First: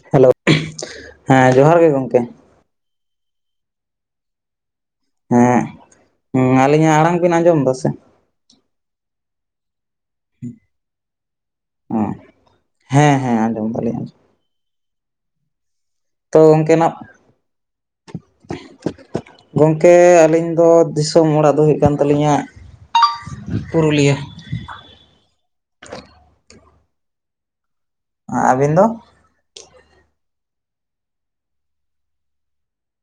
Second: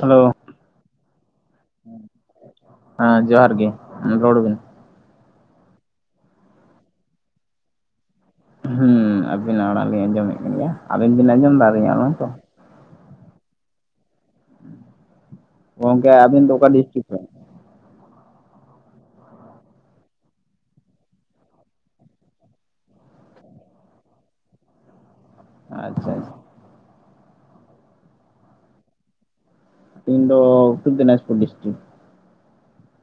Hello hello ᱦᱮᱸ ᱡᱚᱦᱟᱨ ᱜᱮ ᱜᱚᱢᱠᱮ ᱦᱮᱸ ᱡᱚᱦᱟᱨ ᱜᱮ ᱨᱚᱲ ᱵᱤᱱ ᱦᱮᱸ ᱟᱹᱞᱤᱧᱟᱜ ᱟᱲᱟᱝ ᱵᱤᱱ ᱟᱸᱡᱚᱢ ᱮᱫᱟ ᱥᱮ ᱦᱮᱸ ᱟᱹᱵᱤᱱᱟᱜ ᱟᱲᱟᱝ ᱞᱤᱧ ᱟᱸᱡᱚᱢᱮᱫ ᱠᱟᱱ ᱜᱮᱭᱟ ᱟᱹᱵᱤᱧ ᱵᱤᱱ ᱟᱸᱡᱚᱢᱮᱫᱟ ᱟᱹᱞᱤᱧᱟᱜ ᱟᱲᱟᱝ ᱛᱚ ᱦᱮᱸᱻᱦᱮᱸᱻ ᱟᱸᱡᱚᱢ ᱮᱫᱟᱞᱤᱧ ᱟᱸᱡᱚᱢ ᱜᱚᱝᱠᱮ ᱛᱚ ᱟᱹᱵᱤᱱ ᱫᱚ ᱚᱠᱟ ᱚᱱᱠᱮᱱᱟᱜ ᱰᱤᱥᱴᱤᱠ ᱠᱷᱚᱱ ᱜᱚᱢᱠᱮ ᱟᱹᱞᱤᱧ ᱫᱚ ᱫᱤᱥᱚᱢ ᱚᱲᱟᱜ ᱫᱚ ᱦᱩᱭᱩᱜ ᱠᱟᱱ ᱛᱟᱹᱞᱤᱧᱟ ᱯᱩᱨᱩᱞᱤᱭᱟᱹ ᱟᱪᱪᱷᱟ ᱟᱪᱪᱷᱟ ᱟᱹᱵᱤᱱ ᱫᱚ ᱤᱧ ᱫᱚ ᱩᱛᱚᱨ ᱫᱤᱱᱟᱡᱽᱯᱩᱨ ᱰᱤᱥᱴᱨᱤᱠ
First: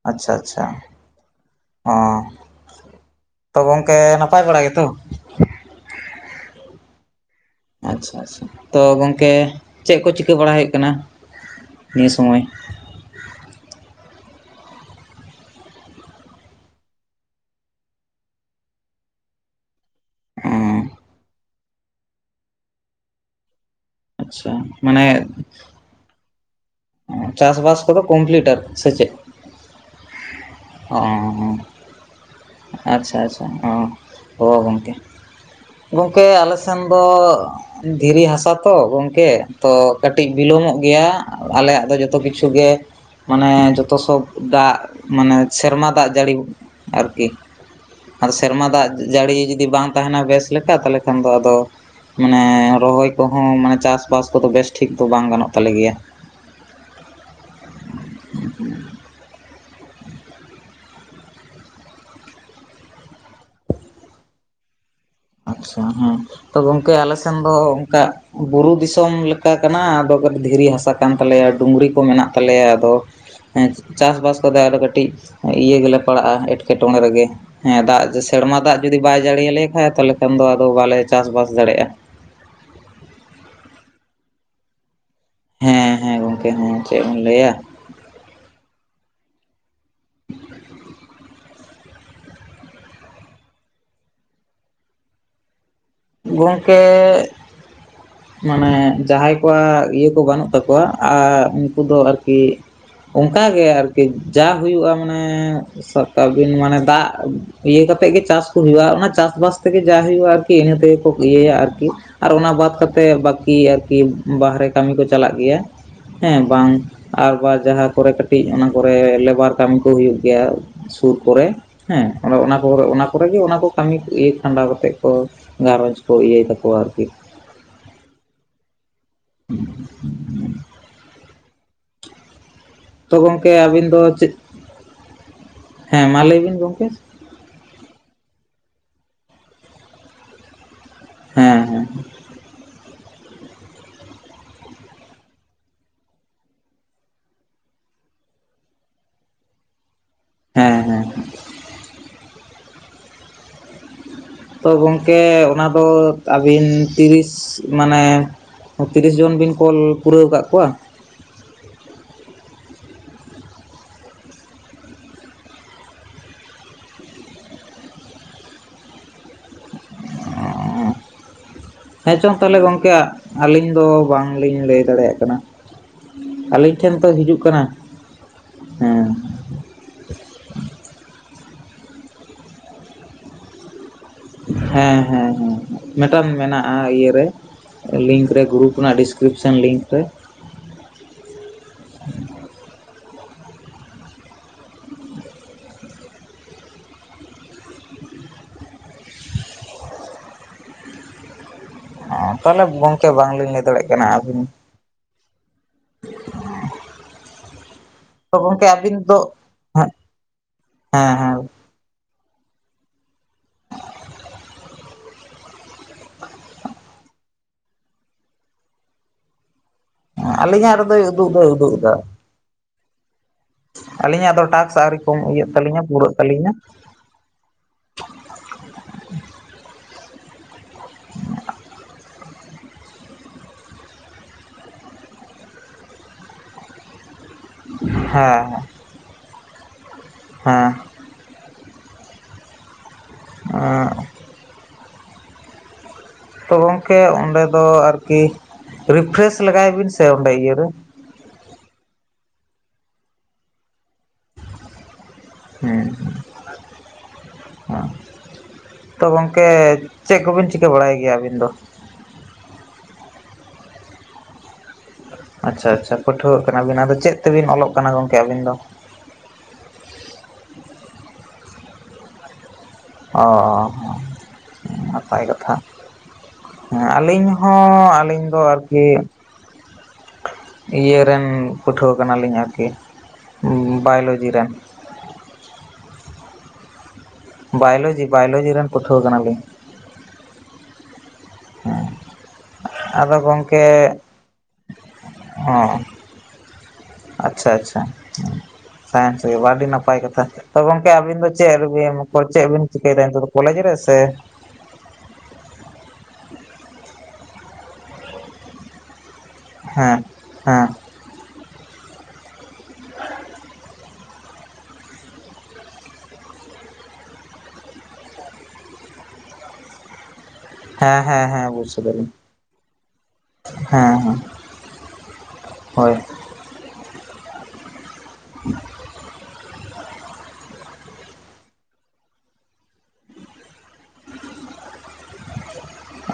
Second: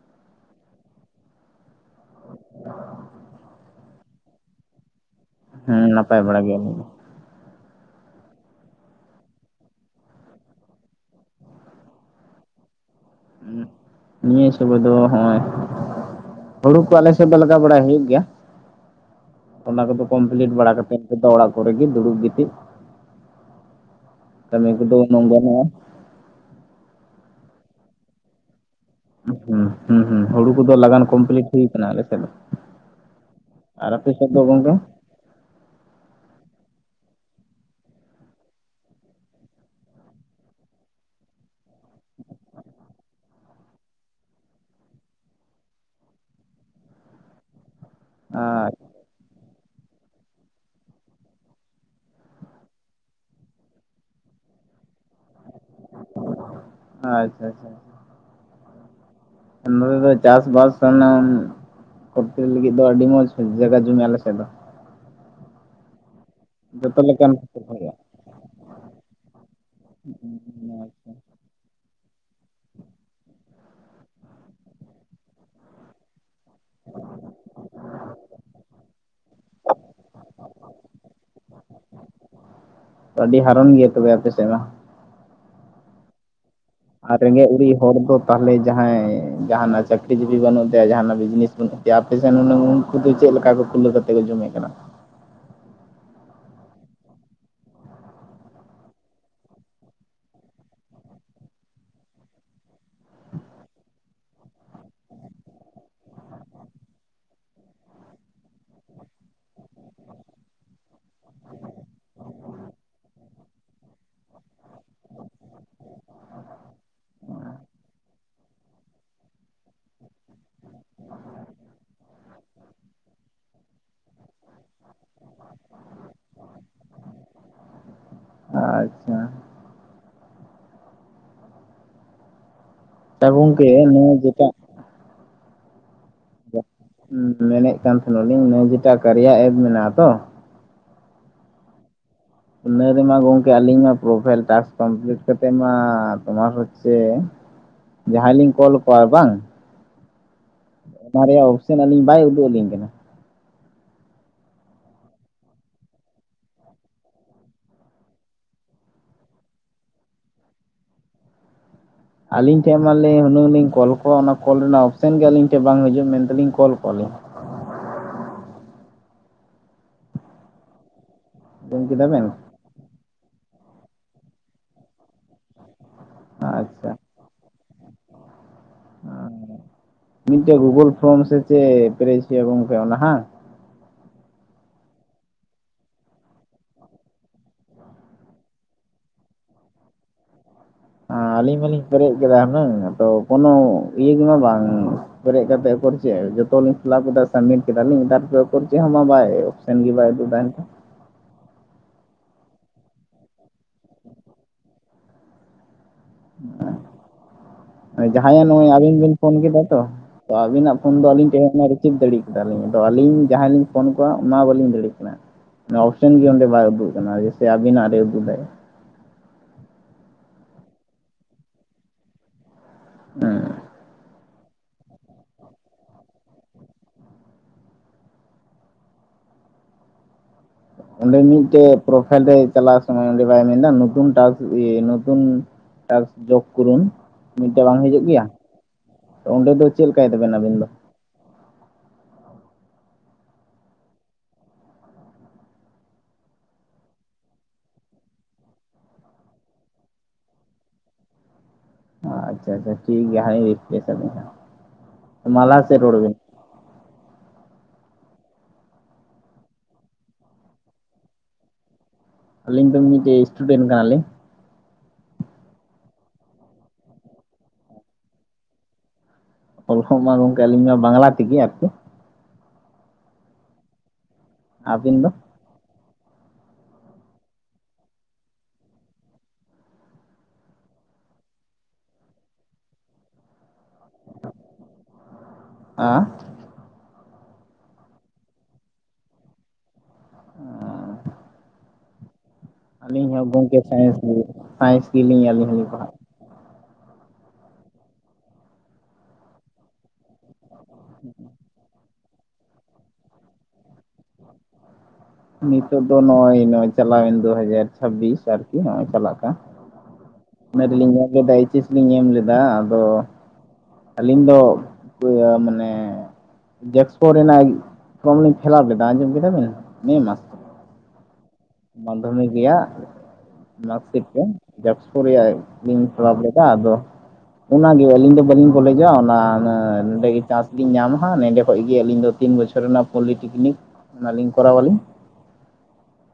ᱟᱪᱪᱷᱟ ᱟᱪᱪᱷᱟ ᱚᱸ ᱛᱚ ᱜᱚᱝᱠᱮ ᱱᱟᱯᱟᱭ ᱵᱟᱲᱟ ᱜᱮᱛᱚ ᱦᱮᱸ ᱱᱟᱯᱟᱭ ᱵᱟᱲᱟ ᱜᱮᱭᱟ ᱞᱤᱧ ᱟᱪᱪᱷᱟ ᱟᱪᱪᱷᱟ ᱛᱚ ᱜᱚᱝᱠᱮ ᱪᱮᱫ ᱠᱚ ᱪᱤᱠᱟᱹ ᱵᱟᱲᱟ ᱦᱩᱭᱩᱜ ᱠᱟᱱᱟ ᱱᱤᱭᱟᱹ ᱥᱚᱢᱚᱭ ᱱᱤᱭᱟᱹ ᱥᱚᱢᱚᱭ ᱫᱚ ᱦᱚᱸᱭ ᱦᱩᱲᱩ ᱠᱚ ᱟᱞᱮ ᱥᱮᱫ ᱫᱚ ᱞᱟᱜᱟᱣ ᱵᱟᱲᱟᱭ ᱦᱩᱭᱩᱜ ᱜᱮᱭᱟ ᱚᱱᱟ ᱠᱚᱫᱚ ᱠᱚᱢᱯᱞᱤᱴ ᱵᱟᱲᱟ ᱚᱸ ᱠᱟᱛᱮ ᱫᱚ ᱚᱲᱟᱜ ᱠᱚᱨᱮ ᱜᱮ ᱫᱩᱲᱩᱵ ᱜᱤᱛᱤᱡ ᱟᱪᱪᱷᱟ ᱠᱟᱢᱤ ᱠᱚ ᱫᱚ ᱢᱟᱱᱮ ᱩᱱᱟᱹᱜ ᱵᱟᱱᱩᱜᱼᱟ ᱪᱟᱥ ᱵᱟᱥ ᱠᱚ ᱠᱚᱢᱯᱞᱤᱴ ᱟᱨ ᱥᱮ ᱪᱮᱫ ᱦᱩᱸ ᱦᱩᱸ ᱦᱩᱲᱩ ᱠᱚᱫᱚ ᱚ ᱞᱟᱜᱟᱱ ᱠᱚᱢᱯᱞᱤᱴ ᱦᱩᱭ ᱠᱟᱱᱟ ᱟᱞᱮ ᱥᱮᱫ ᱫᱚ ᱟᱪᱪᱷᱟ ᱟᱪᱪᱷᱟ ᱦᱚᱸ ᱟᱨ ᱟᱯᱮ ᱥᱮᱫ ᱫᱚ ᱦᱚ ᱜᱚᱝᱠᱮ ᱜᱚᱝᱠᱮ ᱟᱞᱮ ᱥᱮᱱ ᱫᱚ ᱫᱷᱤᱨᱤ ᱦᱟᱥᱟ ᱛᱚ ᱜᱚᱢᱠᱮ ᱛᱚ ᱠᱟᱹᱴᱤᱡ ᱵᱤᱞᱚᱢᱚᱜ ᱜᱮᱭᱟ ᱟᱞᱮᱭᱟᱜ ᱫᱚ ᱡᱚᱛᱚ ᱠᱤᱪᱷᱩ ᱜᱮ ᱢᱟᱱᱮ ᱡᱚᱛ ᱥᱚᱵ ᱫᱟᱜ ᱢᱟᱱᱮ ᱥᱮᱨᱢᱟ ᱫᱟᱜ ᱡᱟᱹᱲᱤ ᱟᱨᱠᱤ ᱟᱨ ᱥᱮᱨᱢᱟ ᱟᱪᱪᱷᱟ ᱫᱟᱜ ᱡᱟᱹᱲᱤ ᱡᱩᱫᱤ ᱵᱟᱝ ᱛᱟᱦᱮᱱᱟ ᱵᱮᱥ ᱞᱮᱠᱟ ᱛᱟᱦᱚᱞᱮ ᱠᱷᱟᱱ ᱫᱚ ᱟᱫᱚ ᱢᱟᱱᱮ ᱨᱚᱦᱚᱭ ᱠᱚᱦᱚᱸ ᱢᱟᱱᱮ ᱪᱟᱥᱵᱟᱥ ᱠᱚᱫᱚ ᱵᱮᱥᱴᱷᱤᱠ ᱫᱚ ᱵᱟᱝ ᱜᱟᱱᱚᱜ ᱛᱟᱞᱮ ᱜᱮᱭᱟ ᱟᱪᱪᱷᱟ ᱟᱪᱪᱷᱟ [unintelligible] ᱱᱚᱛᱮ ᱫᱚ ᱪᱟᱥ ᱵᱟᱟᱥ ᱠᱟᱱᱟ [unintelligible] ᱦᱳᱴᱮᱞ ᱞᱟᱹᱜᱤᱫ ᱫᱚ ᱟᱹᱰᱤ ᱢᱚᱸᱡᱽ ᱡᱟᱭᱜᱟ ᱡᱚᱢᱤ ᱟᱞᱮ ᱥᱮᱫ ᱫᱚ ᱟᱪᱪᱷᱟ ᱦᱮᱸ ᱛᱚ ᱜᱚᱝᱠᱮ ᱡᱚᱛᱚ ᱟᱞᱮ ᱞᱮᱠᱟᱱ ᱥᱮᱱ ᱫᱚ ᱯᱷᱚᱥᱚᱞ ᱦᱩᱭᱩᱜᱼᱟ ᱚᱱᱠᱟ ᱵᱩᱨᱩ ᱫᱤᱥᱚᱢ ᱞᱮᱠᱟ ᱠᱟᱱᱟ ᱟᱫᱚ ᱠᱟᱹᱴᱤᱡ ᱫᱷᱤᱨᱤ ᱦᱟᱥᱟ ᱠᱟᱱ ᱛᱟᱞᱮᱭᱟ ᱰᱩᱝᱨᱤ ᱠᱚ ᱢᱮᱱᱟᱜ ᱛᱟᱞᱮᱭᱟ ᱟᱫᱚ ᱦᱮᱸ ᱪᱟᱥ ᱵᱟᱥ ᱠᱚᱫᱚ ᱟᱨᱚ ᱠᱟᱹᱴᱤᱡ ᱤᱭᱟᱹ ᱜᱮᱞᱮ ᱯᱟᱲᱟᱜᱼᱟ ᱮᱸᱴᱠᱮᱴᱚᱬᱮ ᱨᱮᱜᱮ ᱦᱮᱸ ᱫᱟᱜ ᱥᱮᱨᱢᱟ ᱫᱟᱜ ᱡᱩᱫᱤ ᱵᱟᱭ ᱡᱟᱺᱲᱤ ᱟᱞᱮ ᱠᱷᱟᱡ ᱛᱟᱦᱞᱮ ᱮᱠᱷᱟᱱ ᱫᱚ ᱟᱫᱚ ᱵᱟᱞᱮ ᱪᱟᱥ ᱵᱟᱥ ᱫᱟᱲᱮᱭᱟᱜᱼᱟ ᱟᱹᱰᱤ ᱦᱟᱨᱚᱱ ᱜᱮᱭᱟ ᱛᱚᱵᱮ ᱟᱯᱮ ᱥᱮᱫ ᱢᱟ ᱦᱮᱸ ᱦᱮᱸ ᱜᱚᱝᱠᱮ ᱦᱮᱸ ᱪᱮᱫ ᱮᱢ ᱟᱨ ᱨᱮᱸᱜᱮᱡ ᱞᱟᱹᱭᱟ ᱚᱨᱮᱡ ᱦᱚᱲ ᱫᱚ ᱛᱟᱦᱚᱞᱮ ᱡᱟᱦᱟᱸᱭ ᱡᱟᱦᱟᱱᱟᱜ ᱪᱟᱹᱠᱨᱤ ᱡᱤᱵᱤ ᱵᱟᱹᱱᱩᱜ ᱛᱟᱭᱟ ᱡᱟᱦᱟᱱᱟᱜ ᱵᱤᱡᱽᱱᱮᱥ ᱵᱟᱹᱱᱩᱜ [unintelligible] ᱛᱟᱭᱟ ᱡᱮ ᱟᱯᱮᱥᱮᱫ ᱦᱩᱱᱟᱹᱝ ᱩᱱᱠᱩ ᱫᱚ ᱪᱮᱫ ᱞᱮᱠᱟ ᱠᱚ ᱠᱩᱞᱟᱹᱣ ᱠᱟᱛᱮ ᱠᱚ ᱡᱚᱢᱮᱜ ᱠᱟᱱᱟ ᱜᱚᱝᱠᱮ ᱢᱟᱱᱮ ᱡᱟᱦᱟᱸᱭ ᱠᱚᱣᱟᱜ ᱤᱭᱟᱹ ᱠᱚ ᱵᱟᱹᱱᱩᱜ ᱛᱟᱠᱚᱣᱟ ᱟᱨ ᱩᱱᱠᱩ ᱫᱚ ᱟᱨᱠᱤ ᱚᱱᱠᱟᱜᱮ ᱟᱨᱠᱤ ᱡᱟ ᱦᱩᱭᱩᱜᱼᱟ ᱢᱟᱱᱮ ᱥᱟᱵᱠᱟᱜ ᱵᱤᱱ ᱢᱟᱱᱮ ᱫᱟᱜ ᱤᱭᱟᱹ ᱠᱟᱛᱮᱫ ᱜᱮ ᱪᱟᱥ ᱠᱚ ᱦᱩᱭᱩᱜᱼᱟ ᱚᱱᱟ ᱪᱟᱥᱵᱟᱥ ᱛᱮᱜᱮ ᱡᱟ ᱦᱩᱭᱩᱜᱼᱟ ᱟᱨᱠᱤ ᱤᱱᱟᱹ ᱛᱮᱜᱮ ᱠᱚ ᱤᱭᱟᱹᱭᱟ ᱟᱨᱠᱤ ᱟᱨ ᱚᱱᱟ ᱵᱟᱫ ᱠᱟᱛᱮᱫ ᱵᱟᱹᱠᱤ ᱟᱨᱠᱤ ᱵᱟᱦᱨᱮ ᱠᱟᱹᱢᱤ ᱠᱚ ᱪᱟᱞᱟᱜ ᱜᱮᱭᱟ ᱦᱮᱸ ᱵᱟᱝ ᱟᱨᱵᱟᱨ ᱡᱟᱦᱟᱸ ᱠᱚᱨᱮ ᱠᱟᱹᱴᱤᱡ ᱚᱱᱟ ᱠᱚᱨᱮ ᱞᱮᱵᱟᱨ ᱠᱟᱹᱢᱤ ᱠᱚ ᱦᱩᱭᱩᱜ ᱜᱮᱭᱟ [inaudible] ᱥᱩᱨ ᱠᱚᱨᱮ ᱦᱮᱸ ᱚᱱᱟ ᱠᱚ ᱚᱱᱟ ᱠᱚᱨᱮ ᱜᱮ ᱚᱱᱟ ᱠᱚ ᱠᱟᱹᱢᱤ ᱤᱭᱟᱹ ᱠᱷᱟᱸᱰᱟᱣ ᱠᱟᱛᱮᱜ ᱠᱚ ᱜᱷᱟᱸᱨᱚᱡᱽ ᱠᱚ ᱤᱭᱟᱹᱭ ᱛᱟᱠᱚᱣᱟ ᱟᱨᱠᱤ ᱟᱪᱪᱷᱟ [unintelligible] ᱛᱚ ᱟᱪᱪᱷᱟ ᱜᱚᱝᱠᱮ ᱟᱹᱵᱤᱱ ᱫᱚ ᱱᱚᱣᱟ ᱪᱮᱫ, ᱡᱮᱴᱟ ᱦᱮᱸ ᱢᱟ ᱞᱟᱹᱭ ᱵᱤᱱ ᱜᱚᱝᱠᱮ ᱢᱮᱱᱮᱫ ᱠᱟᱱ ᱛᱟᱦᱮᱱᱟ ᱞᱤᱧ ᱱᱤᱭᱟᱹ ᱡᱮᱴᱟ ᱠᱟᱨᱭᱟ ᱮᱯ ᱢᱮᱱᱟᱜᱼᱟ ᱛᱚ ᱦᱮᱸ ᱦᱮᱸ ᱤᱱᱟᱹ ᱨᱮᱢᱟ ᱜᱚᱝᱠᱮ ᱟᱹᱞᱤᱧ ᱢᱟ ᱯᱨᱳᱯᱷᱟᱭᱤᱞ ᱴᱟᱥ ᱠᱚᱢᱯᱞᱤᱴ ᱠᱟᱛᱮᱜ ᱢᱟ ᱛᱳᱢᱟᱨ ᱦᱚᱪᱪᱮ ᱡᱟᱦᱟᱸᱭ ᱞᱤᱧ ᱠᱚᱞ ᱟᱠᱚᱣᱟ ᱵᱟᱝ ᱦᱮᱸ ᱦᱮᱸ ᱚᱱᱟ ᱨᱮᱭᱟᱜ ᱚᱯᱥᱮᱱ ᱟᱹᱞᱤᱧ ᱵᱟᱭ ᱩᱫᱩᱜ ᱟᱹᱞᱤᱧ ᱠᱟᱱᱟ ᱛᱳ ᱜᱚᱢᱠᱮ ᱚᱱᱟᱫᱚ ᱟᱹᱵᱤᱱ ᱛᱤᱨᱤᱥ ᱢᱟᱱᱮ ᱛᱤᱨᱤᱥ ᱡᱚᱱ ᱵᱤᱱ ᱠᱚᱞ ᱯᱩᱨᱟᱹᱣ ᱠᱟᱜ ᱠᱚᱣᱟ ᱟᱹᱞᱤᱧ ᱴᱷᱮᱱ ᱢᱟᱞᱤᱧ ᱩᱱᱟᱹᱜ ᱞᱤᱧ ᱠᱚᱞ ᱠᱚᱣᱟ ᱚᱱᱟ ᱠᱚᱞ ᱨᱮᱱᱟᱜ ᱚᱯᱥᱮᱱ ᱜᱮ ᱟᱹᱞᱤᱧ ᱴᱷᱮᱱ ᱵᱟᱝ ᱦᱤᱡᱩᱜ ᱢᱮᱱᱛᱮᱞᱤᱧ ᱠᱚᱞ ᱠᱚᱣᱟᱞᱤᱧ ᱟᱸᱡᱚᱢ ᱠᱮᱫᱟ ᱵᱮᱱ ᱦᱮᱸᱪᱚᱝ ᱛᱟᱦᱚᱞᱮ ᱜᱚᱢᱠᱮ ᱟᱹᱞᱤᱧ ᱫᱚ ᱵᱟᱝᱞᱤᱧ ᱞᱟᱹᱭ ᱫᱟᱲᱮᱭᱟᱜ ᱠᱟᱱᱟ ᱟᱹᱞᱤᱧ ᱟᱪᱪᱷᱟ ᱴᱷᱮᱱ ᱛᱚ ᱦᱤᱡᱩᱜ ᱠᱟᱱᱟ ᱦᱮᱸ ᱢᱤᱫᱴᱮᱡ ᱜᱩᱜᱩᱞ ᱯᱷᱨᱚᱢ ᱥᱮ ᱪᱮᱫ ᱯᱮᱨᱮᱡ ᱦᱩᱭᱩᱜᱼᱟ ᱜᱚᱝᱠᱮ ᱚᱱᱟ ᱦᱮᱸ ᱦᱮᱸ ᱦᱮᱸ ᱢᱤᱫᱴᱟᱝ ᱢᱮᱱᱟᱜᱼᱟ ᱤᱭᱟᱹᱨᱮ ᱞᱤᱝᱠ ᱨᱮ ᱜᱨᱩᱯ ᱨᱮᱱᱟᱜ ᱰᱤᱥᱠᱨᱤᱯᱥᱚᱱ ᱞᱤᱝᱠ ᱨᱮ ᱟᱹᱞᱤᱧ ᱢᱟᱞᱤᱧ ᱯᱮᱨᱮᱡ ᱠᱮᱫᱟ ᱦᱩᱱᱟᱹᱜ ᱟᱫᱚ ᱠᱳᱱᱳ ᱤᱭᱟᱹ ᱜᱮᱢᱟ ᱵᱟᱝ ᱯᱮᱨᱮᱡ ᱠᱟᱛᱮ ᱟᱫᱚ ᱪᱮᱫ ᱡᱚᱛᱚᱞᱤᱧ ᱯᱷᱤᱞᱟᱯ ᱠᱮᱫᱟ ᱥᱟᱵᱢᱤᱴ ᱠᱮᱫᱟᱞᱤᱧ ᱛᱟᱨ ᱯᱚᱨᱮ ᱛᱚ ᱪᱮᱫ ᱦᱚᱸ ᱵᱟᱝ ᱮᱱ ᱜᱮᱵᱟᱭ ᱩᱫᱩᱜ ᱫᱟᱭ [unintelligible] ᱚ ᱛᱟᱦᱚᱞᱮ ᱜᱚᱝᱠᱮ ᱵᱟᱝᱞᱤᱧ ᱞᱟᱹᱭ ᱫᱟᱲᱮᱭᱟᱜ ᱠᱟᱱᱟ ᱟᱹᱵᱤᱱ [unintelligible] ᱛᱚ ᱡᱟᱦᱟᱸᱭᱟᱜ ᱜᱚᱝᱠᱮ ᱱᱚᱜ-ᱚᱭ ᱟᱹᱵᱤᱱ ᱟᱵᱤᱱ ᱵᱤᱱ ᱫᱚ ᱯᱷᱳᱱ ᱠᱮᱫᱟ ᱛᱚ, ᱦᱮᱸ ᱛᱚ ᱟᱵᱤᱱᱟᱜ ᱯᱷᱳᱱ ᱫᱚ ᱦᱮᱸ ᱟᱞᱤᱧ ᱦᱮᱸ ᱴᱷᱮᱡ ᱦᱮᱡᱱᱟ ᱨᱤᱥᱤᱵᱷ ᱫᱟᱲᱮ ᱠᱮᱫᱟᱞᱤᱧ, ᱟᱫᱚ ᱟᱹᱞᱤᱧ ᱡᱟᱦᱟᱸᱭᱞᱤᱧ ᱯᱷᱳᱱᱟ ᱠᱚᱣᱟ ᱚᱱᱟ ᱵᱟᱹᱞᱤᱧ ᱫᱟᱲᱮᱭᱟᱜ ᱠᱟᱱᱟ ᱚᱱᱟ ᱚᱯᱥᱮᱱ ᱜᱮ ᱚᱸᱰᱮ ᱵᱟᱭ ᱩᱫᱩᱜ ᱠᱟᱱᱟ ᱡᱮᱭᱥᱮ ᱟᱵᱤᱱᱟᱜ ᱨᱮ ᱩᱫᱩᱜᱫᱟᱭ ᱦᱮᱸ ᱟᱞᱤᱧᱟᱜ ᱨᱮᱫᱚᱭ ᱩᱫᱩᱜ ᱫᱚᱭ ᱩᱫᱩᱜ ᱮᱫᱟ ᱦᱮᱸ ᱟᱹᱞᱤᱧᱟᱜ ᱫᱚ ᱴᱟᱠᱥ ᱟᱹᱣᱨᱤ ᱠᱚᱢ ᱤᱭᱟᱹᱜ ᱛᱟᱹᱞᱤᱧᱟ ᱯᱩᱨᱟᱹᱜ ᱛᱟᱹᱞᱤᱧᱟ ᱚᱸᱰᱮ ᱢᱤᱫᱴᱮᱡ ᱯᱨᱚᱯᱷᱟᱭᱤᱞ ᱨᱮ ᱪᱟᱞᱟᱜ ᱮᱸᱻ ᱚᱸᱰᱮ ᱵᱟᱭ ᱢᱮᱱᱫᱟ ᱱᱚᱛᱩᱱ ᱴᱟᱠᱥ ᱤᱭᱟᱹ ᱱᱚᱛᱩᱱ ᱴᱟᱠᱥ ᱡᱳᱜᱽ ᱠᱚᱨᱩᱱ ᱢᱮᱮᱱᱛᱮ ᱵᱟᱝ ᱦᱤᱡᱩᱜ ᱜᱮᱭᱟ ᱦᱮᱸ ᱚᱸᱰᱮ ᱫᱚ ᱪᱮᱫ ᱞᱮᱠᱟᱭ ᱫᱟᱵᱮᱱ ᱟᱵᱮᱱ ᱫᱚ ᱦᱮᱸ [unintelligible] ᱛᱚ ᱜᱚᱝᱠᱮ ᱚᱸᱰᱮ ᱫᱚ ᱟᱨᱠᱤ ᱨᱤᱯᱷᱨᱮᱥ ᱞᱮᱟᱜᱟᱭ ᱵᱤᱱ ᱥᱮ ᱚᱸᱰᱮ ᱤᱭᱟᱹᱨᱮ ᱟᱪᱪᱷᱟ ᱟᱪᱪᱷᱟ ᱴᱷᱤᱠ ᱜᱮᱭᱟ ᱦᱟᱸᱜ ᱨᱤᱯᱷᱞᱮᱥ ᱟᱞᱤᱧ ᱦᱟᱸᱜ ᱢᱟ ᱞᱟᱦᱟ ᱥᱮᱫ ᱦᱮᱸ ᱨᱚᱲ ᱵᱤᱱ ᱦᱚᱸ ᱛᱚ ᱜᱚᱝᱠᱮ ᱪᱮᱫ ᱠᱚᱵᱤᱱ ᱪᱤᱠᱟᱹ ᱵᱟᱲᱟᱭ ᱜᱮᱭᱟ ᱟᱵᱤᱱ ᱫᱚ ᱟᱹᱞᱤᱧ ᱫᱚ ᱢᱤᱫᱴᱮᱡ ᱤᱥᱴᱩᱰᱮᱱᱴ ᱠᱟᱱᱟᱞᱤᱧ ᱟᱪᱪᱷᱟ ᱟᱪᱪᱷᱟ ᱯᱟᱹᱴᱷᱩᱣᱟᱹᱜ ᱠᱟᱱᱟ ᱵᱤᱱ ᱟᱫᱚ ᱪᱮᱫ ᱛᱮᱵᱤᱱ ᱚᱞᱚᱜ ᱠᱟᱱᱟ ᱜᱚᱝᱠᱮ ᱟᱹᱵᱤᱱ ᱫᱚ ᱚᱞ ᱠᱚᱦᱚᱸ ᱢᱟ ᱜᱚᱝᱠᱮ ᱟᱹᱞᱤᱧ‌ ᱢᱟ ᱵᱟᱝᱞᱟ ᱛᱮᱜᱮ ᱟᱨᱠᱤ ᱚ ᱚ ᱚ ᱟᱹᱵᱤᱱ ᱫᱚ ᱱᱟᱯᱟᱭ ᱠᱟᱛᱷᱟ ᱦᱮᱸ ᱟᱹᱞᱤᱧ ᱦᱚᱸ ᱟᱹᱞᱤᱧ ᱫᱚ ᱟᱨᱠᱤ ᱤᱭᱟᱹ ᱨᱮᱱ ᱯᱟᱹᱴᱷᱩᱣᱟᱹ ᱠᱟᱱᱟᱞᱤᱧ ᱟᱨᱠᱤ ᱵᱟᱭᱳᱞᱚᱡᱤ ᱨᱮᱱ ᱦᱮᱸ? ᱵᱟᱭᱳᱞᱚᱡᱤ ᱵᱟᱭᱳᱞᱚᱡᱤ ᱨᱮᱱ ᱯᱟᱹᱴᱷᱩᱣᱟᱹ ᱠᱟᱱᱟᱞᱤᱧ ᱚ ᱦᱮᱸ ᱟᱹᱞᱤᱧ ᱦᱚᱸ ᱜᱚᱝᱠᱮ ᱥᱟᱭᱮᱱᱥ ᱜᱮ ᱥᱟᱭᱮᱱᱥ ᱜᱮᱞᱤᱧ ᱟᱹᱞᱤᱧ ᱦᱚᱸᱞᱤᱧ ᱦᱚᱸ ᱯᱟᱲᱦᱟᱜ ᱟᱪᱪᱷᱟ ᱟᱪᱪᱷᱟ ᱥᱟᱭᱮᱱᱥ ᱜᱮ ᱟᱹᱰᱤ ᱱᱟᱯᱟᱭ ᱠᱟᱛᱷᱟ ᱛᱚ ᱜᱚᱝᱠᱮ ᱟᱵᱤᱱ ᱫᱚ ᱪᱮᱫ ᱨᱮᱵᱤᱱ ᱢᱚᱛᱞᱚᱵ ᱪᱮᱫ ᱵᱤᱱ ᱪᱤᱠᱟᱹᱭᱮᱫᱟ ᱱᱤᱛᱚᱜ ᱫᱚ ᱠᱚᱞᱮᱡᱽ ᱨᱮ ᱥᱮ ᱱᱤᱛᱚᱜ ᱫᱚ ᱱᱚᱜᱼᱚᱭ ᱱᱚᱜ-ᱚᱭ ᱪᱟᱞᱟᱣᱮᱱ ᱫᱩ ᱦᱟᱡᱟᱨ ᱪᱷᱟᱵᱵᱤᱥ ᱟᱨᱠᱤ ᱱᱚᱜ-ᱚᱭ ᱪᱟᱞᱟᱜ ᱠᱟᱱ ᱦᱮᱸ ᱚᱱᱟ ᱦᱮᱸ ᱨᱮᱞᱤᱤᱧ ᱧᱮᱞ ᱞᱮᱫᱟ ᱮᱭᱤᱪᱮᱥ ᱞᱤᱧ ᱮᱢ ᱞᱮᱫᱟ ᱟᱫᱚ ᱟᱹᱞᱤᱧ ᱫᱚ ᱤᱭᱟᱹ ᱢᱟᱱᱮ ᱡᱮᱠᱥᱯᱳ ᱨᱮᱱᱟᱜ ᱯᱷᱨᱚᱢᱞᱤᱧ ᱯᱷᱤᱞᱟᱯ ᱞᱮᱫᱟ ᱟᱸᱡᱚᱢ ᱠᱮᱫᱟ ᱵᱮᱱ ᱢᱮ ᱢᱟᱥ ᱦᱮᱸ ᱦᱮᱸ ᱦᱮᱸ ᱵᱩᱡᱽ ᱠᱮᱫᱟᱞᱤᱧ ᱢᱟᱫᱽᱫᱷᱚᱢᱤᱠ ᱨᱮᱭᱟᱜ ᱦᱮᱸ ᱢᱟᱨᱠᱥᱤᱴ ᱦᱮᱸ ᱨᱮ ᱡᱮᱠᱥᱯᱳ ᱨᱮᱭᱟᱜ ᱞᱤᱧ ᱦᱳᱭ ᱯᱷᱤᱞᱟᱯ ᱞᱮᱫ [unintelligible] ᱟᱫᱚ ᱚᱱᱟᱜᱮ ᱟᱹᱞᱤᱧ ᱫᱚ ᱵᱟᱹᱞᱤᱧ ᱠᱚᱞᱮᱡᱟ ᱚᱱᱟ ᱚᱱᱟ ᱱᱚᱸᱰᱮ ᱜᱮ ᱪᱟᱱᱥ ᱞᱤᱧ ᱧᱟᱢᱟ ᱦᱟᱸᱜ ᱱᱚᱸᱰᱮ ᱠᱷᱚᱚᱡ ᱜᱮ ᱟᱹᱞᱤᱧ ᱫᱚ ᱛᱤᱱ ᱵᱚᱪᱷᱚᱨ ᱨᱮᱱᱟᱜ ᱯᱚᱞᱤᱴᱤᱠᱱᱤᱠ ᱚᱱᱟᱞᱤᱧ ᱠᱚᱨᱣᱟᱞᱤᱧ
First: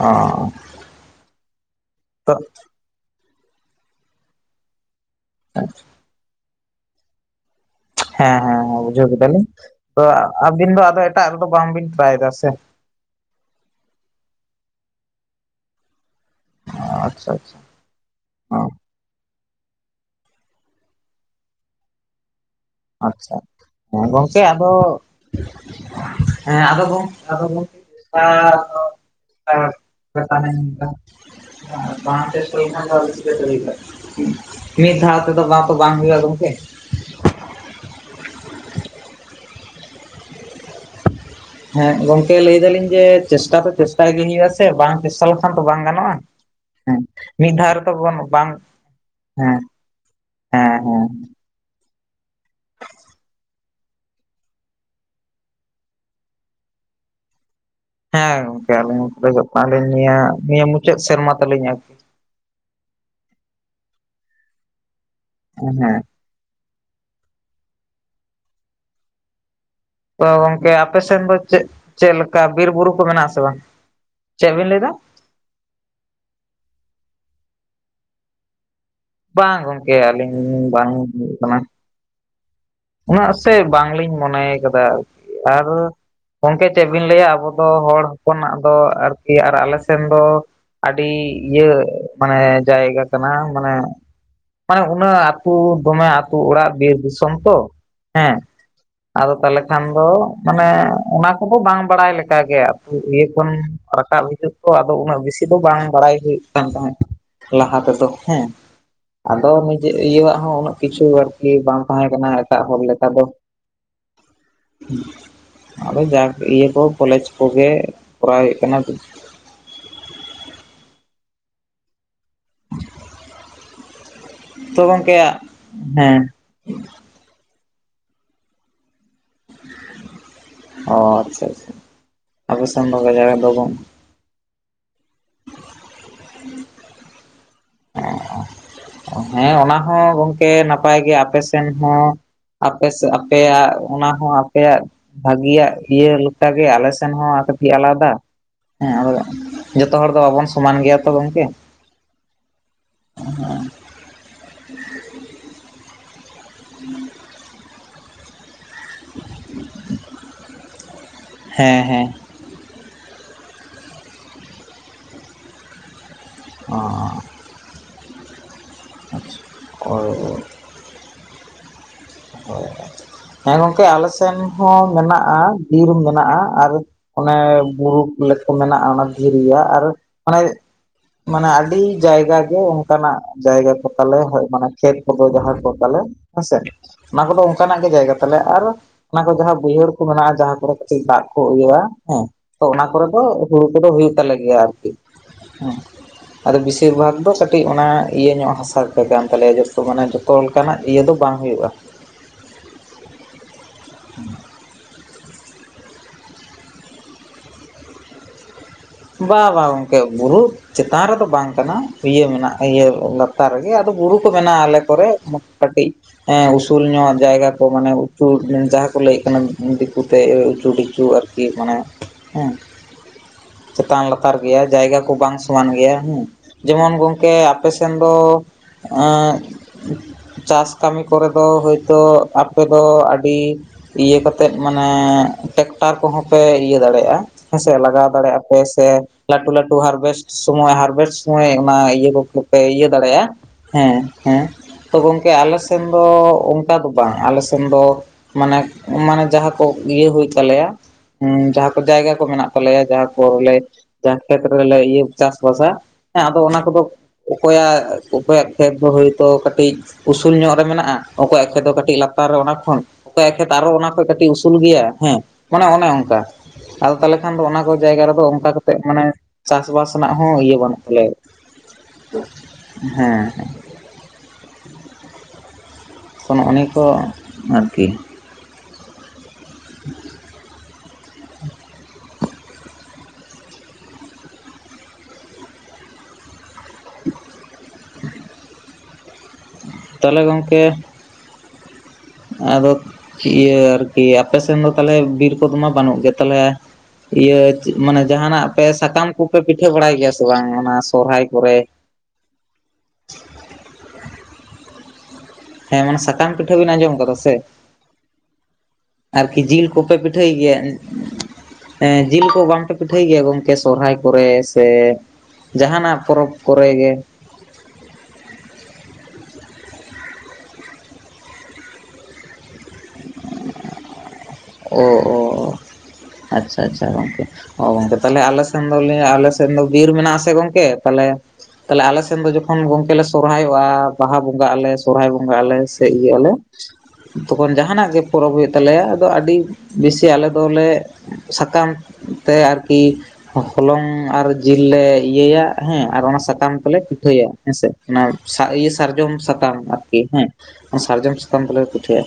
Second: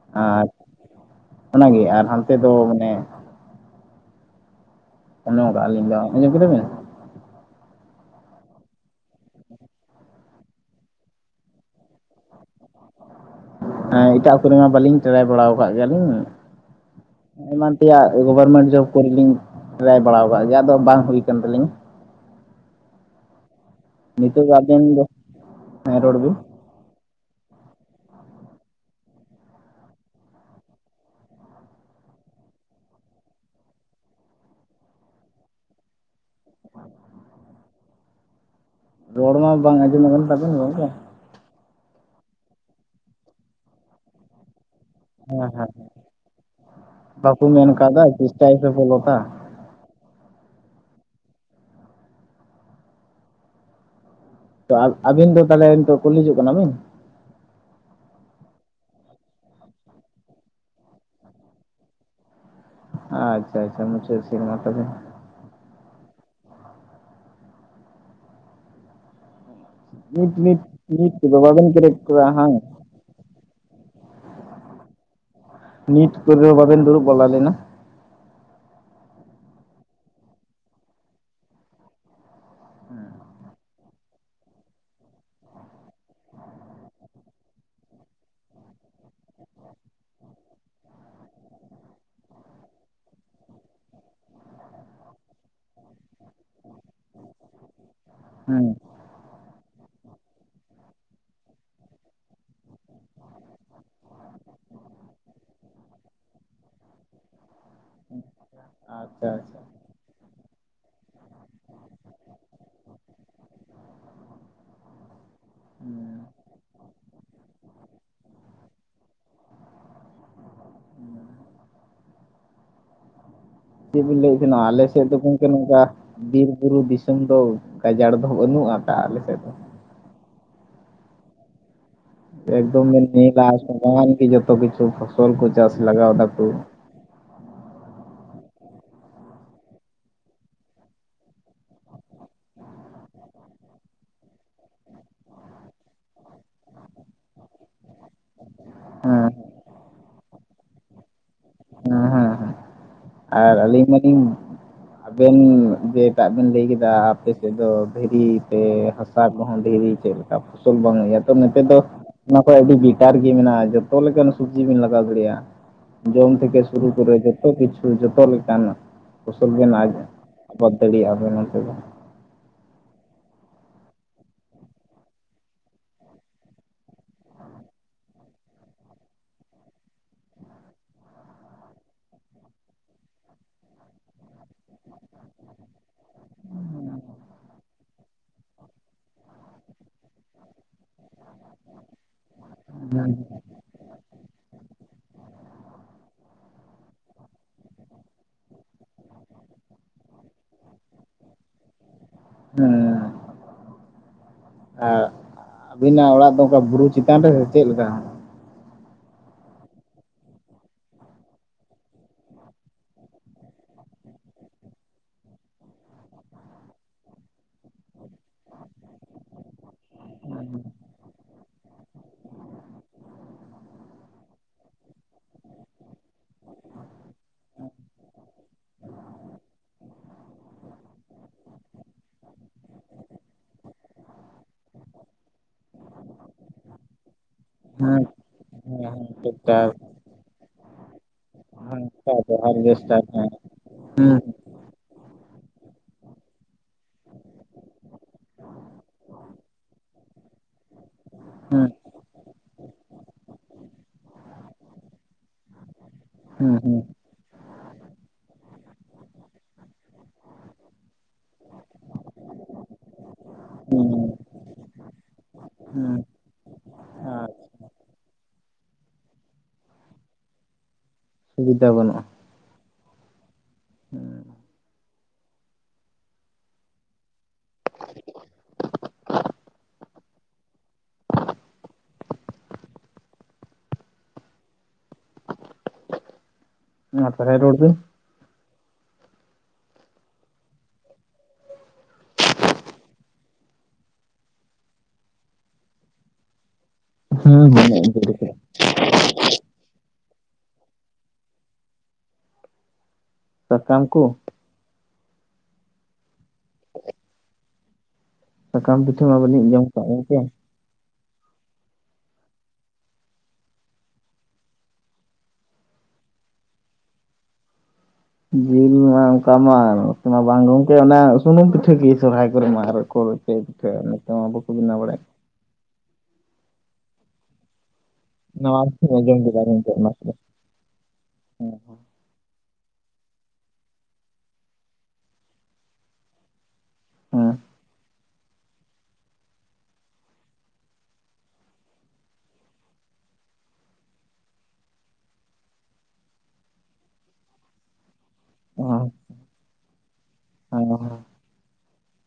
ᱚ ᱟᱨ ᱚᱱᱟᱜᱮ ᱟᱨ ᱛᱚ ᱦᱟᱱᱛᱮ ᱫᱚ ᱢᱟᱱᱮ [unintelligible] ᱟᱸᱚᱢ ᱠᱮᱫᱟ ᱵᱮᱱ ᱦᱮᱸ ᱦᱮᱸ‌ ᱦᱮᱸ ᱵᱩᱡᱷᱟᱹᱣ ᱠᱮᱫᱟᱞᱤᱧ ᱛᱚ ᱟᱵᱤᱱ ᱫᱚ ᱟᱫᱚ ᱮᱴᱟᱜ ᱨᱮᱫᱚ ᱵᱟᱝᱵᱤᱱ ᱴᱨᱟᱭ ᱫᱟ ᱥᱮ ᱦᱮᱸ ᱮᱴᱟᱜ ᱠᱚᱨᱮ ᱢᱟ ᱵᱟᱹᱞᱤᱧ ᱴᱮᱲᱟᱭ ᱵᱟᱲᱟᱣ ᱠᱟᱟᱜ ᱜᱮᱭᱟᱞᱤᱧ ᱟᱪᱪᱷᱟ ᱟᱪᱪᱷᱟ ᱮᱢᱟᱱ ᱛᱮᱭᱟᱜ ᱚ ᱜᱚᱵᱷᱚᱨᱢᱮᱱᱴ ᱡᱚᱵ ᱠᱚᱨᱮᱞᱤᱧ ᱴᱨᱟᱭ ᱵᱟᱲᱟᱣ ᱠᱟᱜ ᱜᱮᱭᱟ ᱟᱫᱚ ᱵᱟᱝ ᱦᱩᱭ ᱠᱟᱱ ᱛᱟᱞᱤᱧ ᱟᱪᱪᱷᱟ ᱦᱮᱸ ᱜᱚᱝᱠᱮ ᱱᱤᱛᱚᱜ ᱫᱚ ᱟᱫᱚ ᱟᱵᱮᱱ ᱫᱚ ᱦᱮᱸ ᱨᱚᱲ ᱵᱤᱱ ᱦᱮᱸ ᱟᱫᱚ ᱜᱚᱝ ᱟᱫᱚ ᱜᱚᱝ [unintelligible] [unintelligible] ᱪᱤᱠᱟᱹᱛᱮ ᱦᱩᱭ ᱠᱚᱜ-ᱟ ᱢᱤᱫ ᱫᱷᱟᱣ ᱛᱮᱫᱚ ᱵᱟᱝᱛᱚ ᱵᱟᱝ ᱦᱩᱭᱩᱜᱼᱟ ᱜᱚᱝᱠᱮ ᱨᱚᱲ ᱢᱟ ᱵᱟᱝ ᱟᱸᱡᱚᱢᱚᱜ ᱠᱟᱱ ᱛᱟᱵᱮᱱ ᱜᱚᱝᱠᱮ ᱦᱮᱸ ᱜᱚᱝᱠᱮ ᱞᱟᱹᱭ ᱫᱟᱞᱤᱧ ᱡᱮ ᱪᱮᱥᱴᱟ ᱫᱚ ᱪᱮᱥᱴᱟᱭ ᱜᱮ ᱦᱩᱭᱩᱜ-ᱟ ᱥᱮ ᱵᱟᱝ᱾ ᱵᱮᱥᱟ ᱦᱮᱸ ᱞᱮᱠᱷᱟᱱ ᱛᱚ ᱦᱮᱸ ᱵᱟᱝ ᱜᱟᱱᱚᱜᱼᱟ ᱦᱮᱸ ᱵᱟᱠᱚ ᱢᱤᱫ ᱢᱮᱱ ᱫᱷᱟᱣ ᱨᱮ ᱛᱚ ᱟᱠᱟᱫᱟ ᱵᱚᱱ ᱵᱟᱝ ᱪᱮᱥᱴᱟᱭ ᱥᱮ ᱵᱚᱞᱚᱛᱟ ᱦᱮᱸ ᱦᱮᱸ ᱦᱮᱸ [inaudible] ᱛᱚ ᱟᱹᱵᱤᱱ ᱫᱚ ᱛᱟᱦᱚᱞᱮ ᱠᱩᱞ ᱦᱤᱡᱩᱜ ᱠᱟᱱᱟ ᱵᱤᱱ᱾ ᱦᱮᱸ ᱜᱚᱝᱼᱠᱮ ᱟᱹᱞᱤᱧ ᱦᱚᱸ ᱠᱟᱜᱟᱞᱤᱧ ᱱᱤᱭᱟᱹ ᱢᱩᱪᱟᱹᱫ ᱥᱮᱨᱢᱟ ᱛᱟᱞᱤᱧ ᱟᱪᱪᱷᱟ ᱟᱪᱪᱷᱟ ᱢᱩᱪᱟᱹᱫ ᱥᱮ ᱢᱟ ᱛᱚᱵᱮ ᱦᱮᱸ ᱦᱮᱸ ᱛᱚ ᱱᱤᱴ ᱱᱤᱴ ᱜᱚᱝᱠᱮ ᱟᱯᱮ ᱱᱤᱴ ᱥᱮᱱ ᱫᱚ ᱠᱚᱫᱚ ᱪᱮᱫ ᱵᱟᱵᱮᱱ ᱠᱨᱮᱠ ᱪᱮᱫ ᱠᱟᱫᱟ ᱞᱮᱠᱟ ᱵᱟᱝ ᱵᱤᱨ ᱵᱩᱨᱩ ᱠᱚ ᱢᱮᱱᱟᱜ ᱟᱥᱮ ᱵᱟᱝ᱾ ᱪᱮᱫ ᱵᱤᱱ ᱞᱟᱹᱭ ᱮᱫᱟ? ᱱᱤᱴ ᱠᱚ ᱵᱟᱵᱮᱱ ᱫᱩᱲᱩᱵ ᱵᱟᱞᱟ ᱞᱮᱱᱟ᱾ ᱵᱟᱝ ᱜᱚᱝᱠᱮ ᱟᱹᱞᱤᱧ ᱵᱟᱝ [unintelligible] ᱠᱟᱱᱟ᱾ ᱩᱱᱟᱹᱜ ᱥᱮ ᱵᱟᱝᱞᱤᱧ ᱢᱚᱱᱮ ᱠᱟᱫᱟ᱾ ᱟᱨ ᱜᱚᱢᱠᱮ ᱪᱮᱫ ᱵᱤᱱ ᱞᱟᱹᱭᱟ ᱟᱵᱚ ᱫᱚ ᱦᱚᱲ ᱦᱚᱯᱚᱱᱟᱜ ᱫᱚ ᱟᱨᱠᱤ ᱟᱨ ᱟᱞᱮ ᱥᱮᱱ ᱫᱚ ᱟᱹᱰᱤ ᱤᱭᱟᱹ ᱢᱟᱱᱮ ᱡᱟᱭᱜᱟ ᱠᱟᱱᱟ᱾ ᱢᱟᱱᱮ ᱢᱟᱱᱮ ᱩᱱᱟᱹᱜ ᱟᱹᱛᱩ ᱫᱚᱢᱮ ᱟᱹᱛᱩ ᱚᱲᱟᱜ ᱜᱮ ᱵᱤᱨ ᱫᱤᱥᱚᱢ ᱛᱚ ᱦᱮᱸ ᱦᱮᱸ ᱟᱫᱚ ᱛᱟᱦᱚᱞᱮ ᱠᱷᱟᱱ ᱫᱚ ᱢᱟᱱᱮ ᱚᱱᱟ ᱠᱚᱫᱚ ᱵᱟᱝ ᱵᱟᱲᱟᱭ ᱞᱮᱠᱟᱜᱮ ᱟᱫᱚ ᱤᱭᱟᱹ ᱠᱷᱚᱱ ᱨᱟᱠᱟᱵ ᱦᱤᱡᱩᱜ ᱛᱚ ᱟᱫᱚ ᱩᱱᱟᱹᱜ ᱵᱮᱥᱤ ᱫᱚ ᱵᱟᱝ ᱵᱟᱲᱟᱭ ᱦᱩᱭᱩᱜ ᱠᱟᱱ ᱛᱟᱦᱮᱸᱫ ᱞᱟᱦᱟᱛᱮ ᱛᱚ ᱦᱮᱸ ᱟᱪᱪᱷᱟ ᱟᱫᱚ ᱟᱪᱪᱷᱟ ᱱᱤᱡᱮ ᱤᱭᱟᱹᱣᱟᱜ ᱦᱚᱸ ᱩᱱᱟᱹᱜ ᱠᱤᱪᱷᱩ ᱟᱨᱠᱤ ᱵᱟᱝ ᱛᱟᱦᱮᱸ ᱠᱟᱱᱟ᱾ ᱮᱴᱟᱜ ᱦᱚᱲ ᱞᱮᱠᱟ ᱫᱚ ᱟᱫᱚ ᱦᱮᱸ ᱡᱟᱠ ᱤᱭᱟᱹ ᱠᱚ ᱠᱚᱞᱮᱡᱽ ᱠᱚᱜᱮ ᱠᱚᱨᱟᱣ ᱦᱩᱭᱩᱜ ᱠᱟᱱᱟ᱾ ᱪᱮᱫ ᱵᱤᱱ ᱞᱟᱹᱭᱮᱫ ᱛᱟᱦᱮᱱᱟ ᱟᱞᱮ ᱥᱮᱫ ᱜᱚᱝᱠᱮ ᱫᱚ ᱱᱚᱝᱠᱟ ᱦᱮᱸ ᱵᱤᱨ ᱵᱩᱨᱩ ᱫᱤᱥ ᱥᱟᱹᱢ ᱫᱚ ᱜᱟᱡᱟᱲ ᱫᱚ ᱵᱟᱹᱱᱩᱜᱼᱟ ᱟᱠᱟᱫ ᱟᱞᱮ ᱥᱮᱫ ᱫᱚ ᱚ ᱟᱪᱪᱷᱟ ᱟᱪᱪᱷᱟ ᱟᱯᱮ ᱥᱮᱱ ᱮᱠᱫᱚᱢ ᱫᱚ ᱜᱟᱡᱟᱲ ᱧᱮᱞᱟ ᱫᱚ ᱵᱟᱝ ᱥᱚᱢᱟᱱ ᱜᱮ ᱡᱚᱛᱚ ᱠᱤᱪᱷᱩ ᱯᱷᱚᱥᱚᱞ ᱠᱚ ᱪᱟᱥ ᱞᱟᱜᱟᱣ ᱫᱟᱠᱚ᱾ ᱦᱮᱸ [inaudible] ᱦᱮᱸ ᱚᱱᱟ ᱦᱚᱸ ᱜᱚᱝᱠᱮ ᱱᱟᱯᱟᱭ ᱜᱮ ᱟᱯᱮ ᱥᱮᱱ ᱦᱚᱸ ᱟᱯᱮ ᱥᱮᱫ ᱟᱯᱮᱭᱟᱜ ᱚᱱᱟ ᱦᱚᱸ ᱟᱯᱮᱭᱟᱜ ᱵᱷᱟᱜᱤᱭᱟᱜ ᱤᱭᱟᱹ ᱞᱮᱠᱟᱜᱮ ᱟᱞᱮ ᱥᱮᱱ ᱦᱚᱸ ᱟᱨ ᱠᱟᱹᱴᱤᱡ ᱟᱞᱟᱫᱟ ᱦᱮᱸ ᱟᱫᱚ ᱡᱚᱛᱚ ᱦᱚᱲ ᱫᱚ ᱵᱟᱵᱚᱱ ᱥᱚᱢᱟᱱ ᱜᱮᱭᱟ ᱛᱚ ᱜᱚᱢᱠᱮ ᱦᱮᱸ ᱦᱮᱸ ᱦᱸ ᱟᱨ ᱟᱹᱞᱤᱧ ᱢᱟᱞᱤᱧ ᱟᱵᱮᱱ ᱡᱮ ᱥᱮᱛᱟᱜ ᱵᱮᱱ ᱞᱟᱹᱭ ᱠᱮᱫᱟ ᱟᱯᱮ ᱥᱮᱫ ᱫᱚ ᱫᱷᱤᱨᱤ ᱯᱮ ᱦᱟᱥᱟ ᱠᱚᱦᱚᱸ ᱫᱷᱤᱨᱤ ᱪᱮᱫ ᱞᱮᱠᱟ ᱯᱷᱚᱥᱚᱞ ᱵᱟᱝ ᱦᱩᱭᱩᱜᱼᱟ ᱛᱚ ᱱᱚᱛᱮ ᱫᱚ ᱦᱮᱸ ᱦᱮᱸ ᱚᱱᱟ ᱠᱷᱚᱡ ᱟᱹᱰᱤ ᱵᱮᱴᱟᱨ ᱜᱤ ᱢᱮᱱᱟᱜᱼᱟ ᱡᱚᱛᱚ ᱞᱮᱠᱟᱱ ᱥᱩᱵᱡᱤ ᱵᱤᱱ ᱞᱟᱜᱟᱣ ᱫᱟᱲᱮᱭᱟᱜᱼᱟ᱾ ᱡᱚᱢ ᱛᱷᱮᱠᱮ ᱚ ᱥᱩᱨᱩ ᱠᱚᱨᱮ ᱡᱚᱛᱚ ᱠᱤᱪᱷᱩ ᱡᱚᱛᱚ ᱞᱮᱠᱟᱱᱟ ᱯᱷᱚᱥᱚᱞ ᱵᱮᱱ ᱚ ᱵᱚᱫ ᱫᱟᱲᱮᱭᱟᱜᱼᱟ ᱱᱚᱛᱮ ᱫᱚ ᱦᱳᱭ ᱦᱳᱭ ᱦᱮᱸ ᱜᱚᱝᱠᱮ ᱟᱞᱮ ᱥᱮᱱ ᱦᱚᱸ ᱢᱮᱱᱟᱜᱼᱟ ᱵᱤᱨ ᱢᱮᱱᱟᱜᱼᱟ᱾ ᱟᱨ ᱚᱱᱮ ᱵᱩᱨᱩᱠ ᱞᱮᱠ ᱢᱮᱱᱟᱜᱼᱟ ᱚᱱᱟ ᱫᱷᱤᱨᱤᱭᱟᱜ ᱟᱨ ᱢᱟᱱᱮ ᱢᱟᱱᱮ ᱟᱹᱰᱤ ᱡᱟᱭᱜᱟ ᱜᱮ ᱚᱱᱠᱟᱱᱟᱜ ᱡᱟᱭᱜᱟ ᱠᱚ ᱛᱟᱞᱮ ᱦᱳᱭ ᱚᱱᱟ ᱠᱷᱮᱛ ᱠᱚᱫᱚ ᱢᱟᱦᱟᱸ ᱠᱚ ᱛᱟᱞᱮ ᱦᱮᱸᱥᱮ ᱚᱱᱟ ᱠᱚᱫᱚ ᱚᱱᱠᱟᱱᱟᱜ ᱜᱮ ᱡᱟᱭᱜᱟ ᱛᱟᱞᱮ ᱟᱨ ᱚᱱᱟ ᱠᱚ ᱡᱟᱦᱟᱸ ᱵᱟᱹᱭᱦᱟᱹᱲ ᱠᱚ ᱢᱮᱱᱟᱜᱼᱟ ᱡᱟᱦᱟᱸ ᱠᱚᱨᱮ ᱫᱟᱜ ᱠᱚ ᱜᱤᱭᱟ ᱦᱮᱸ ᱛᱚ ᱚᱱᱟ ᱠᱚᱨᱮ ᱦᱩᱸ ᱫᱚ ᱦᱩᱲᱩ ᱠᱚᱫᱚ ᱦᱩᱭᱩᱜ ᱛᱟᱞᱮ ᱜᱤᱭᱟ ᱟᱨ ᱠᱤ ᱦᱮᱸ ᱟᱫᱚ ᱵᱤᱥᱤᱨ ᱵᱷᱟᱜᱽ ᱫᱚ ᱠᱟᱹᱴᱤᱡ ᱚᱱᱟ ᱤᱭᱟᱹ ᱧᱚᱜ ᱦᱟᱥᱟ ᱠᱟᱱ ᱛᱟᱞᱮᱭᱟ ᱡᱚᱛᱚ ᱢᱟᱱᱮ ᱛᱚᱞ ᱠᱟᱱᱟᱜ ᱤᱭᱟᱹ ᱫᱚ ᱵᱟᱝ ᱦᱩᱭᱩᱜᱼᱟ᱾ ᱦᱩᱸ [inaudible] ᱟᱨ ᱟᱵᱤᱱᱟᱜ ᱚᱲᱟᱜ ᱫᱚ ᱚᱠᱟ ᱵᱩᱨᱩ ᱪᱮᱛᱟᱱ ᱨᱮ ᱪᱮᱫ ᱞᱮᱠᱟ? ᱵᱟ ᱵᱟ ᱜᱚᱝᱠᱮ ᱵᱩᱨᱩ ᱪᱮᱛᱟᱱ ᱨᱮᱫᱚ ᱵᱟᱝ ᱠᱟᱱᱟ ᱤᱭᱟᱹ ᱢᱮᱱᱟᱜᱼᱟ ᱤᱭᱟᱹ ᱞᱟᱛᱟᱨ ᱨᱮᱜᱮ ᱟᱫᱚ ᱵᱩᱨᱩ ᱠᱚ ᱢᱮᱱᱟᱜᱼᱟ ᱟᱞᱮ ᱠᱚᱨᱮ ᱠᱟᱹᱴᱤᱡ ᱦᱮᱸ ᱩᱥᱩᱞ ᱧᱚᱜ ᱡᱟᱭᱜᱟ ᱠᱚ ᱢᱟᱱᱮ ᱩᱪᱩ ᱡᱟᱦᱟᱸ ᱠᱚ ᱞᱟᱹᱭᱮᱫ ᱠᱟᱱᱟ᱾ ᱫᱤᱠᱩ ᱛᱮ ᱩᱪᱩᱰᱤᱪᱩ ᱟᱨᱠᱤ ᱢᱟᱱᱮ ᱦᱮᱸ ᱪᱮᱛᱟᱱ ᱞᱟᱛᱟᱨ ᱜᱮᱭᱟ ᱡᱟᱭᱜᱟ ᱠᱚ ᱵᱟᱝ ᱥᱚᱢᱟᱱ ᱜᱮᱭᱟ ᱦᱮᱸ ᱡᱮᱢᱚᱱ ᱜᱚᱢᱠᱮ ᱟᱯᱮ ᱥᱮᱱ ᱫᱚ ᱮᱸ ᱪᱟᱥ ᱠᱟᱹᱢᱤ ᱠᱚᱨᱮ ᱫᱚ ᱦᱳᱭᱛᱳ ᱟᱯᱮᱫᱚ ᱟᱹᱰᱤ ᱤᱭᱟᱹ ᱠᱟᱛᱮᱫ ᱢᱟᱱᱮ ᱴᱮᱠᱴᱟᱨ ᱠᱚᱦᱚᱸ ᱯᱮ ᱤᱭᱟᱹ ᱫᱟᱲᱮᱭᱟᱜ-ᱟ᱾ ᱦᱮᱟᱥᱮ ᱦᱮᱸ ᱞᱟᱜᱟᱣ ᱫᱟᱲᱮᱭᱟᱜ-ᱟ ᱯᱮ ᱦᱮᱸ ᱥᱮ ᱦᱮᱸ ᱞᱟᱴᱩ ᱴᱮᱠᱴᱟᱨ ᱞᱟᱟᱹᱴᱩ ᱦᱟᱨᱵᱷᱮᱥᱴ ᱥᱳᱢᱚᱭ ᱦᱟᱨᱵᱷᱮᱥᱴ ᱚᱭ ᱚᱱᱟ ᱦᱮᱸ ᱤᱭᱟᱹ ᱠᱚᱜ ᱯᱮ ᱤᱭᱟᱹ ᱦᱟᱨᱵᱷᱮᱥᱴᱟᱨ ᱫᱟᱲᱮᱭᱟᱜ ᱦᱮᱸ ᱦᱮᱸ ᱦᱩᱸ ᱦᱮᱸ ᱛᱚ ᱜᱚᱝᱠᱮ ᱟᱞᱮ ᱥᱮᱱ ᱫᱚ ᱚᱱᱠᱟ ᱫᱚ ᱵᱟᱝ ᱟᱞᱮ ᱥᱮᱱ ᱫᱚ᱾ ᱢᱟᱱᱮ ᱢᱟᱱᱮ ᱡᱟᱦᱟᱸ ᱠᱚ ᱤᱭᱟᱹ ᱦᱩᱭᱩᱜ ᱛᱟᱞᱮᱭᱟ᱾ ᱦᱮᱸ ᱦᱩᱸ ᱡᱟᱦᱟᱸ ᱠᱚ ᱡᱟᱭᱜᱟ ᱠᱚ ᱢᱮᱱᱟᱜ ᱛᱟᱞᱮᱭᱟ ᱡᱟᱦᱟᱸ᱾ ᱡᱟᱦᱟᱸ ᱠᱷᱮᱛ ᱨᱮᱞᱮ ᱤᱭᱟᱹ ᱪᱟᱥ ᱵᱟᱥᱟ ᱦᱮᱸ ᱟᱫᱚ ᱦᱩᱸ ᱚᱱᱟ ᱦᱩᱸ ᱠᱚᱫᱚ ᱚᱠᱚᱭᱟᱜ ᱚᱠᱚᱭᱟᱜ ᱠᱷᱮᱛ ᱫᱚ ᱦᱳᱭᱛᱳ ᱠᱟᱹᱴᱤᱡ ᱩᱥᱩᱞ ᱧᱚᱜ ᱨᱮ ᱢᱮᱱᱟᱜ-ᱟ ᱚᱠᱚ ᱮᱠᱷᱟᱱ ᱫᱚ ᱠᱟᱹᱴᱤᱡ ᱞᱟᱛᱟᱨ ᱨᱮ ᱚᱱᱟ ᱠᱷᱚᱱ᱾ ᱚᱠᱚᱭᱟᱜ ᱠᱷᱮᱛ ᱟᱨᱚ ᱚᱱᱟ ᱦᱩᱸ ᱠᱷᱚᱱ ᱠᱟᱹᱴᱤᱡ ᱩᱥᱩᱞ ᱜᱮᱭᱟ ᱦᱮᱸ ᱢᱟᱱᱮ ᱚᱱᱮ ᱦᱩᱸ ᱚᱱᱠᱟ ᱟᱫᱚ ᱛᱟᱦᱚᱞᱮ ᱟᱨ ᱠᱷᱟᱱ ᱫᱚ ᱚᱱᱟ ᱠᱚ ᱡᱟᱭᱜᱟ ᱨᱮᱫᱚ ᱚᱱᱠᱟ ᱠᱟᱛᱮ ᱢᱟᱱᱮ ᱪᱟᱥᱵᱟᱥ ᱨᱮᱱᱟᱜ ᱦᱚᱸ ᱤᱭᱟᱹ ᱵᱟᱹᱱᱩᱜ ᱛᱟᱞᱮᱭᱟ᱾ ᱥᱩᱵᱤᱫᱟ ᱵᱟᱹᱱᱩᱜ-ᱟ᱾ ᱦᱮᱸ ᱦᱮᱸ ᱦᱩᱸ ᱱᱚᱜ ᱱᱤᱭᱟᱹ ᱠᱚ ᱟᱨᱠᱤ ᱢᱟ ᱛᱟᱨᱦᱮ ᱨᱚᱲ ᱵᱤᱱ ᱛᱟᱦᱚᱞᱮ ᱜᱚᱢᱠᱮ ᱟᱫᱚ ᱤᱭᱟᱹ ᱟᱨᱠᱤ ᱟᱯᱮ ᱥᱮᱮᱫ ᱫᱚ ᱛᱟᱦᱚᱞᱮ ᱵᱤᱨ ᱠᱚᱫᱚ ᱢᱟ ᱵᱟᱹᱱᱩᱜ ᱜᱮ ᱛᱟᱦᱚᱞᱮ ᱤᱭᱟᱹ ᱦᱮᱸ ᱢᱟᱱᱮ ᱪᱮᱫ ᱡᱟᱦᱟᱱᱟᱜ ᱯᱮ ᱥᱟᱠᱟᱢ ᱠᱚᱯᱮ ᱯᱤᱴᱷᱟᱹ ᱵᱟᱲᱟᱭ ᱜᱮᱭᱟ ᱥᱮ ᱵᱟᱝ ᱚᱱᱟ ᱥᱚᱦᱨᱟᱭ ᱠᱚᱨᱮ? ᱥᱟᱠᱟᱢ ᱠᱚ ᱦᱮᱸ ᱢᱟᱱᱮ ᱥᱟᱠᱟᱢ ᱯᱤᱴᱷᱟᱹ ᱵᱤᱱ ᱟᱸᱡᱚᱢ ᱠᱟᱫᱟ ᱥᱮ? ᱥᱟᱠᱟᱢ ᱯᱤᱴᱷᱟᱹ ᱢᱟ ᱟᱨᱠᱤ ᱵᱟᱹᱞᱤᱧ ᱡᱚᱢ ᱡᱤᱞ ᱠᱟᱜ ᱠᱚᱯᱮ ᱜᱚᱝᱠᱮ ᱯᱤᱴᱷᱟᱹᱭ ᱜᱮᱭᱟ? ᱦᱮᱸ ᱡᱤᱞ ᱠᱚ ᱵᱟᱝᱯᱮ ᱯᱤᱴᱷᱟᱹᱭ ᱜᱮᱭᱟ ᱜᱚᱝᱠᱮ ᱥᱚᱨᱦᱟᱭ ᱠᱚᱨᱮ ᱥᱮ ᱡᱟᱦᱟᱱᱟᱜ ᱯᱚᱨᱚᱵᱽ ᱠᱚᱨᱮ ᱜᱮ? ᱡᱤᱞ ᱢᱟ ᱚᱱᱠᱟ ᱢᱟ ᱵᱟᱝ ᱜᱚᱝᱠᱮ ᱚᱱᱟ ᱥᱩᱱᱩᱢ ᱯᱤᱴᱷᱟᱹ ᱜᱮ ᱥᱚᱨᱚᱦᱟᱭ ᱠᱚᱨᱮ ᱢᱟ ᱟᱨ ᱠᱚᱨᱮ ᱜᱮ ᱯᱤᱴᱷᱟᱹᱭᱟ ᱱᱤᱛᱚ ᱦᱚ ᱚ ᱚ ᱟᱪᱪᱷᱟ ᱟᱪᱪᱷᱟ ᱜᱚᱝᱠᱮ ᱚ ᱜᱚᱝᱠᱮ ᱛᱟᱦᱚᱞᱮ ᱟᱞᱮ ᱱᱟᱣᱟ ᱥᱮᱱ ᱫᱚ ᱜᱮᱞᱤᱧ ᱟᱸᱡᱚᱢ ᱟᱞᱮ ᱠᱮᱫᱟ ᱥᱮᱱ ᱫᱚ ᱜᱚᱝᱠᱮ ᱵᱤᱨ ᱚᱱᱟ ᱠᱚᱫᱚ ᱢᱮᱱᱟᱜ ᱟ ᱥᱮ ᱜᱚᱝᱠᱮ ᱛᱟᱦᱮ ᱦᱮᱸ ᱛᱟᱦᱞᱮ ᱟᱞᱮ ᱥᱮᱱ ᱫᱚ ᱡᱚᱠᱷᱚᱱ ᱠᱷᱚᱱ ᱜᱚᱝᱠᱮ ᱞᱮ ᱥᱚᱨᱦᱟᱭᱚᱜ-ᱟ ᱵᱟᱦᱟ ᱵᱚᱸᱜᱟᱜ ᱟᱞᱮ ᱥᱚᱨᱦᱟᱭ ᱵᱚᱸᱜᱟᱜ ᱟᱞᱮ ᱥᱮ ᱤᱭᱟᱹᱜ ᱟᱞᱮ ᱦᱮᱸ ᱛᱚᱠᱷᱚᱱ ᱡᱟᱦᱟᱱᱟᱜ ᱜᱮ ᱯᱚᱨᱚᱵᱽ ᱦᱩᱭᱩᱜ ᱛᱟᱞᱮᱭᱟ ᱟᱫᱚ ᱟᱹᱰᱤ ᱵᱮᱥᱤ ᱟᱞᱮ ᱫᱚᱞᱮ ᱥᱟᱠᱟᱢ ᱛᱮ ᱟᱨᱠᱤ ᱦᱚᱞᱚᱝ ᱟᱨ ᱡᱤᱞ ᱞᱮ ᱤᱭᱟᱹᱭᱟ ᱦᱮᱸ ᱟᱨ ᱚᱱᱟ ᱥᱟᱠᱟᱢ ᱛᱮᱞᱮ ᱯᱤᱴᱷᱟᱹᱭᱟ ᱦᱮᱸᱥᱮ᱾ ᱚᱱᱟ ᱤᱭᱟᱹ ᱥᱟᱨᱡᱚᱢ ᱥᱟᱛᱟᱢ ᱟᱨᱠᱤ ᱦᱮᱸ ᱚᱱᱟ ᱥᱟᱨᱡᱚᱢ ᱥᱟᱛᱟᱢ ᱫᱚᱞᱮ ᱯᱤᱴᱷᱟᱹᱭᱟ᱾